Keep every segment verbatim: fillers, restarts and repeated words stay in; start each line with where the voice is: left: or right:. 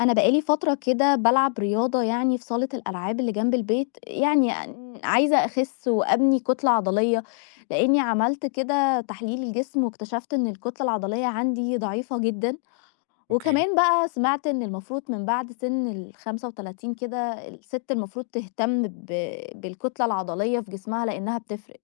left: أنا بقى لي فترة كده بالعب رياضة، يعني في صالة الألعاب اللي جنب البيت، يعني عايزة أخس وأبني كتلة عضلية، لإني عملت كده تحليل الجسم واكتشفت إن الكتلة العضلية عندي ضعيفة جدًا.
right: أوكي،
left: وكمان بقى سمعت إن المفروض من بعد سن الخامسة والثلاثين كده الست المفروض تهتم ب بالكتلة العضلية في جسمها لإنها بتفرق.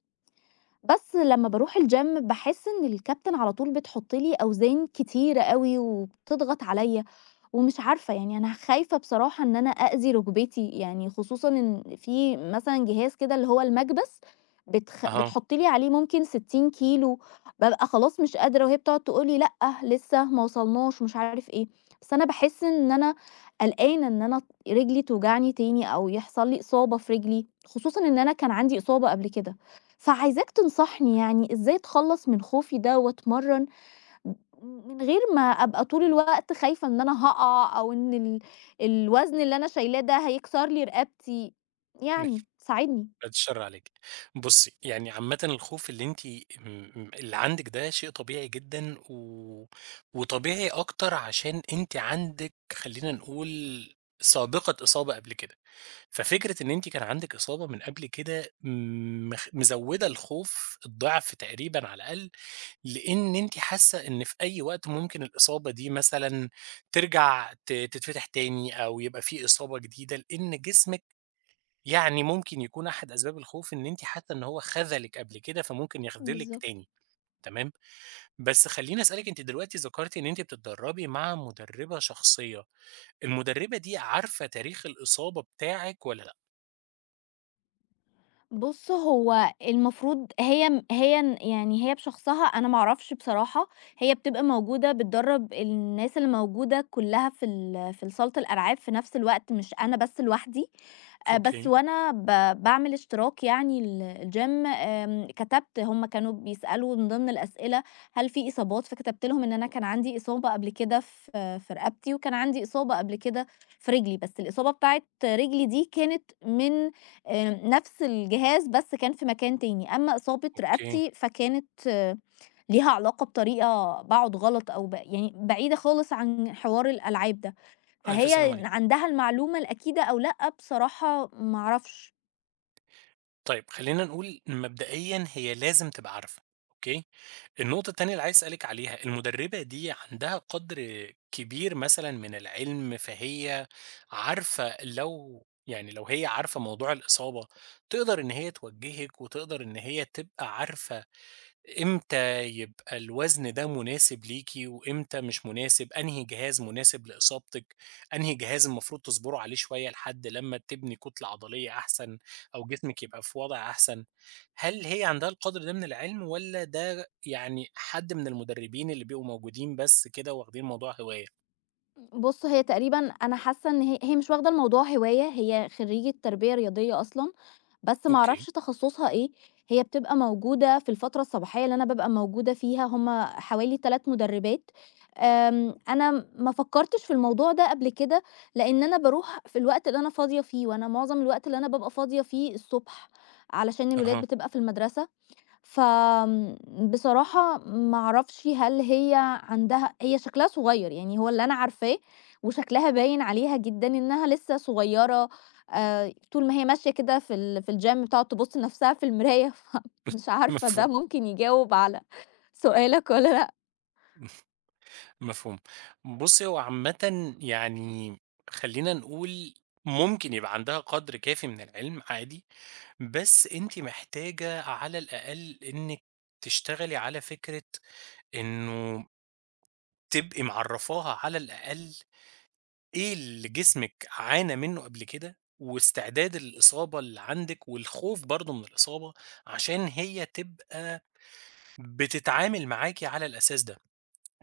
left: بس لمّا باروح الgym باحس إن الكابتن على طول بتحط لي أوزان كتيرة أوي وبتضغط عليّا، ومش عارفة، يعني أنا خايفة بصراحة إن أنا أأذي ركبتي، يعني خصوصًا إن في مثلًا جهاز كده اللي هو المكبس بتخ
right: أها،
left: بتحط لي عليه ممكن 60 كيلو. بابقى خلاص مش قادرة وهي بتقعد تقول لي: "لأ لسه ما وصلناش"، ومش عارف إيه. بس أنا باحس إن أنا قلقانة إن أنا رجلي توجعني تاني أو يحصل لي إصابة في رجلي، خصوصًا إن أنا كان عندي إصابة قبل كده. فعايزاك تنصحني، يعني إزاي أتخلّص من خوفي ده وأتمرّن من غير ما أبقى طول الوقت خايفة إن أنا هاقع أو إن ال الوزن اللي أنا شايلاه ده هيكسر لي رقبتي، يعني ساعدني.
right: بعد الشر عليكِ. بُصّي، يعني عامةً الخوف اللي أنتِ م اللي عندِك ده شيء طبيعي جدًا و وطبيعي أكتر عشان أنتِ عندِك خلّينا نقول سابقة إصابة قبل كده، ففكرة إن أنتِ كان عندِك إصابة من قبل كده مخ مزوّدة الخوف الضِعف تقريبًا على الأقل، لإن أنتِ حاسة إن في أي وقت ممكن الإصابة دي مثلًا ترجع ت تتفتح تاني أو يبقى في إصابة جديدة، لإن جسمِك يعني ممكن يكون أحد أسباب الخوف إن أنتِ حاسة إن هو خذلِك قبل كده، فممكن يخذلِك
left: بالضبط.
right: تاني، تمام؟ بس خلّيني أسألِك أنتِ دلوقتي ذكرتِ إن أنتِ بتتدربي مع مدربة شخصية، المدربة دي عارفة تاريخ الإصابة بتاعِك والّا لأ؟
left: بُص، هو المفروض هي م هي ن يعني هي بشخصها أنا ما أعرفش بصراحة. هي بتبقى موجودة بتدرّب الناس اللي موجودة كلّها في ال في صالة الألعاب في نفس الوقت، مش أنا بس لوحدي. آآ بس
right: أوكي.
left: وأنا ب باعمل اشتراك، يعني ال الGym، آمم كتبت هم كانوا بيسألوا من ضمن الأسئلة هل في إصابات، فكتبت لهم إن أنا كان عندي إصابة قبل كده في في رقبتي، وكان عندي إصابة قبل كده في رجلي. بس الإصابة بتاعة رجلي دي كانت من آآ نفس الجهاز، بس كان في مكان تاني، أمّا إصابة
right: أوكي،
left: رقبتي فكانت، آه، ليها علاقة بطريقة باقعد غلط، أو ب يعني بعيدة خالص عن حوار الألعاب ده.
right: ألف سلامة
left: فهي
right: عليكِ.
left: عندها المعلومة الأكيدة أو لأ، بصراحة ما أعرفش.
right: طيب خلّينا نقول مبدئيًا هي لازم تبقى عارفة، أوكي؟ النقطة التانية اللي عايز أسألِك عليها، المُدرِّبة دي عندها قدْر كبير مثلًا من العلم، فهي عارفة لو يعني لو هي عارفة موضوع الإصابة، تقدر إن هي توجّهِك وتقدر إن هي تبقى عارفة إمتى يبقى الوزن ده مناسب ليكِ، وإمتى مش مناسب، أنهي جهاز مناسب لإصابتك، أنهي جهاز المفروض تصبروا عليه شوية لحد لمّا تبني كتلة عضلية أحسن أو جسمِك يبقى في وضع أحسن، هل هي عندها القدر ده من العلم والّا ده يعني حد من المدربين اللي بيبقوا موجودين بس كده واخدين الموضوع هواية؟
left: بُص، هي تقريبًا أنا حاسة إن هي هي مش واخدة الموضوع هواية، هي خريجة تربية رياضية أصلًا، بس ما أعرفش
right: أوكي،
left: تخصصها إيه. هي بتبقى موجودة في الفترة الصباحية اللي أنا بابقى موجودة فيها، هم حوالي 3 مدربات. آمم، أنا ما فكرتش في الموضوع ده قبل كده، لإن أنا باروح في الوقت اللي أنا فاضية فيه، وأنا معظم الوقت اللي أنا بابقى فاضية فيه الصبح، علشان الولاد
right: أها،
left: بتبقى في المدرسة. فبصراحة ما اعرفش، هل هي عندها هي شكلها صغير، يعني هو اللي أنا عارفاه، وشكلها باين عليها جدًا إنها لسه صغيرة. آآ، طول ما هي ماشية كده في ال في الgym بتقعد تبُص لنفسها في المراية، فمش عارفة ده
right: مفهوم،
left: ممكن يجاوب على سؤالك والّا لأ؟
right: مفهوم. بُصّي، هو عامةً يعني خلّينا نقول ممكن يبقى عندها قدر كافي من العلم عادي، بس أنتِ محتاجة على الأقل إنِّك تشتغلي على فكرة إنه تبقي معرّفاها على الأقل إيه اللي جسمِك عانى منّه قبل كده، واستعداد الإصابة اللي عندِك والخوف برضه من الإصابة، عشان هي تبقى بتتعامل معاكِ على الأساس ده،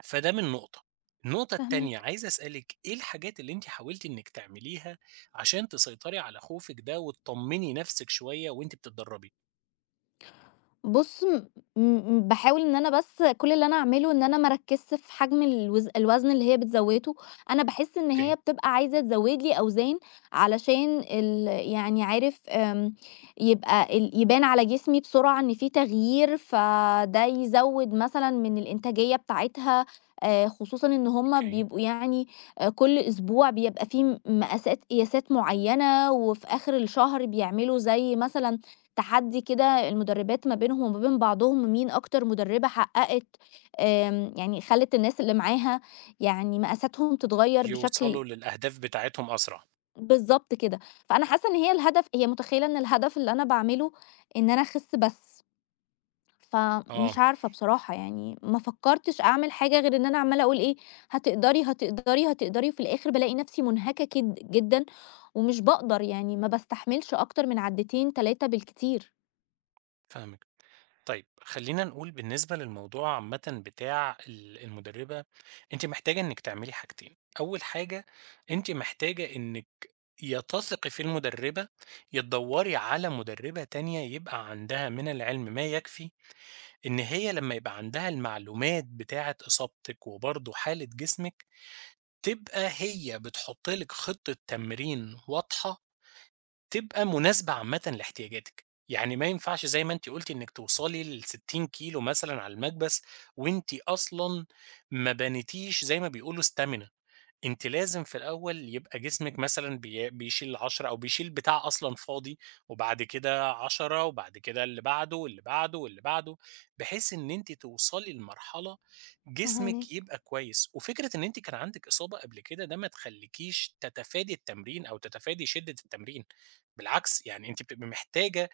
right: فده من نقطة. النقطة التانية
left: فاهماك.
right: عايز أسألِك إيه الحاجات اللي أنتِ حاولتِ إنِّك تعمليها عشان تسيطري على خوفِك ده وتطمني نفسِك شوية وأنتِ بتتدربي؟
left: بُص، م م باحاول إن أنا بس، كل اللي أنا أعمله إن أنا ما أركّزش في حجم الوز الوزن اللي هي بتزوّده. أنا باحس إن
right: أوكي،
left: هي بتبقى عايزة تزوّد لي أوزان علشان ال يعني عارف، آمم، يبقى ال يبان على جسمي بسرعة إن في تغيير، فده يزوّد مثلًا من الإنتاجية بتاعتها، آآ خصوصًا إن هُم
right: أوكي.
left: بيبقوا يعني، آآ كل أسبوع بيبقى في م مقاسات قياسات معيّنة، وفي آخر الشهر بيعملوا زي مثلًا تحدي كده، المدربات ما بينهم وما بين بعضهم مين أكتر مدربة حققت، آمم، يعني خلّت الناس اللي معاها، يعني مقاساتهم تتغيّر بشكل.
right: يوصلوا للأهداف بتاعتهم أسرع.
left: بالضبط كده. فأنا حاسة إن هي الهدف هي متخيلة إن الهدف اللي أنا باعمله إن أنا أخس بس.
right: آه،
left: فمش عارفة بصراحة، يعني ما فكّرتش أعمل حاجة غير إن أنا عمّالة أقول إيه، هتقدري، هتقدري، هتقدري، وفي الآخر بالاقي نفسي منهكة كد جدًا ومش باقدر، يعني ما باستحملش أكتر من عدّتين تلاتة بالكتير.
right: فاهمِك. طيب خلّينا نقول بالنسبة للموضوع عامةً بتاع ال المُدرِّبة، أنتِ محتاجة إنِّك تعملي حاجتين، أول حاجة أنتِ محتاجة إنِّك يا تثقي في المُدرِّبة، يا تدوّري على مُدرِّبة تانية يبقى عندها من العلم ما يكفي إن هي لمّا يبقى عندها المعلومات بتاعة إصابتِك وبرضه حالة جسمِك، تبقى هي بتحُط لِك خطة تمرين واضحة تبقى مناسبة عامةً لاحتياجاتِك، يعني ما ينفعش زي ما أنتِ قُلتِ إنِّك توصلي ل60 كيلو مثلًا على المكبس وأنتِ أصلًا ما بنيتيش زي ما بيقولوا stamina. أنتِ لازم في الأول يبقى جسمِك مثلًا بي بيشيل عشرة أو بيشيل بتاع أصلًا فاضي، وبعد كده عشرة وبعد كده اللي بعده واللي بعده واللي بعده، بحيث إن أنتِ توصلي لمرحلة جسمِك
left: فاهماك،
right: يبقى كويس، وفكرة إن أنتِ كان عندِك إصابة قبل كده ده ما تخليكيش تتفادي التمرين أو تتفادي شدة التمرين، بالعكس يعني أنتِ بتبقي محتاجة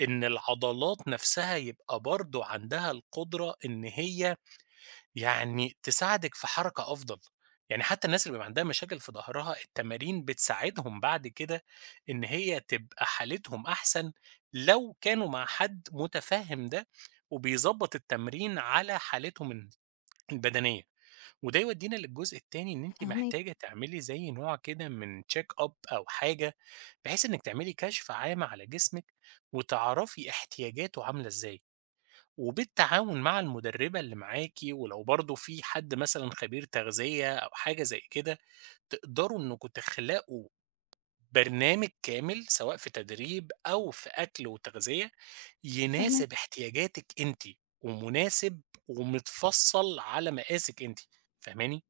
right: إن العضلات نفسها يبقى برضه عندها القدرة إن هي يعني تساعدِك في حركة أفضل، يعني حتى الناس اللي بيبقى عندها مشاكل في ضهرها التمارين بتساعدهم بعد كده إن هي تبقى حالتهم أحسن، لو كانوا مع حد متفهم ده، وبيضبط التمرين على حالتهم ال البدنية، وده يودينا للجزء التاني إن أنتِ محتاجة
left: فاهماك.
right: تعملي زي نوع كده من check up أو حاجة، بحيث إنِك تعملي كشف عام على جسمِك، وتعرفي احتياجاته عاملة إزاي. وبالتعاون مع المدربة اللي معاكِ، ولو برضه في حد مثلًا خبير تغذية أو حاجة زي كده، تقدروا إنكم تخلقوا برنامج كامل سواء في تدريب أو في أكل وتغذية، يناسب
left: فاهماك،
right: احتياجاتِك أنتِ، ومناسب ومتفصّل على مقاسِك أنتِ، فاهماني؟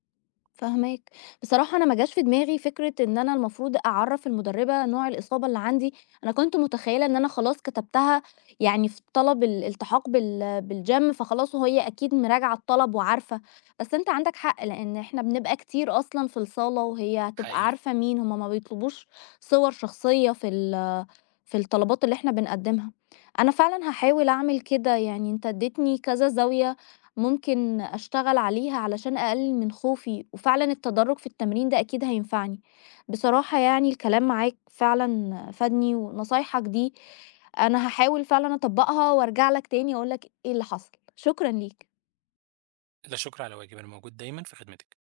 left: فاهماك. بصراحة أنا ما جاش في دماغي فكرة إن أنا المفروض أعرّف المُدرّبة نوع الإصابة اللي عندي. أنا كنت متخيّلة إن أنا خلاص كتبتها، يعني في طلب الالتحاق بال بالgym، فخلاص وهي أكيد مراجعة الطلب وعارفة. بس أنت عندك حق، لإن إحنا بنبقى كتير أصلًا في الصالة وهي هتبقى
right: حقيقي.
left: عارفة مين؟ هم ما بيطلبوش صور شخصية في ال في الطلبات اللي إحنا بنقدّمها. أنا فعلًا هاحاول أعمل كده، يعني أنت ادّيتني كذا زاوية ممكن أشتغل عليها علشان أقلل من خوفي، وفعلًا التدرج في التمرين ده أكيد هينفعني. بصراحة يعني الكلام معاك فعلًا فادني، ونصايحك دي أنا هاحاول فعلًا أطبّقها وأرجع لك تاني أقول لك إيه اللي حصل. شكرًا ليك.
right: لا شكر على واجب، أنا موجود دايمًا في خدمتِك.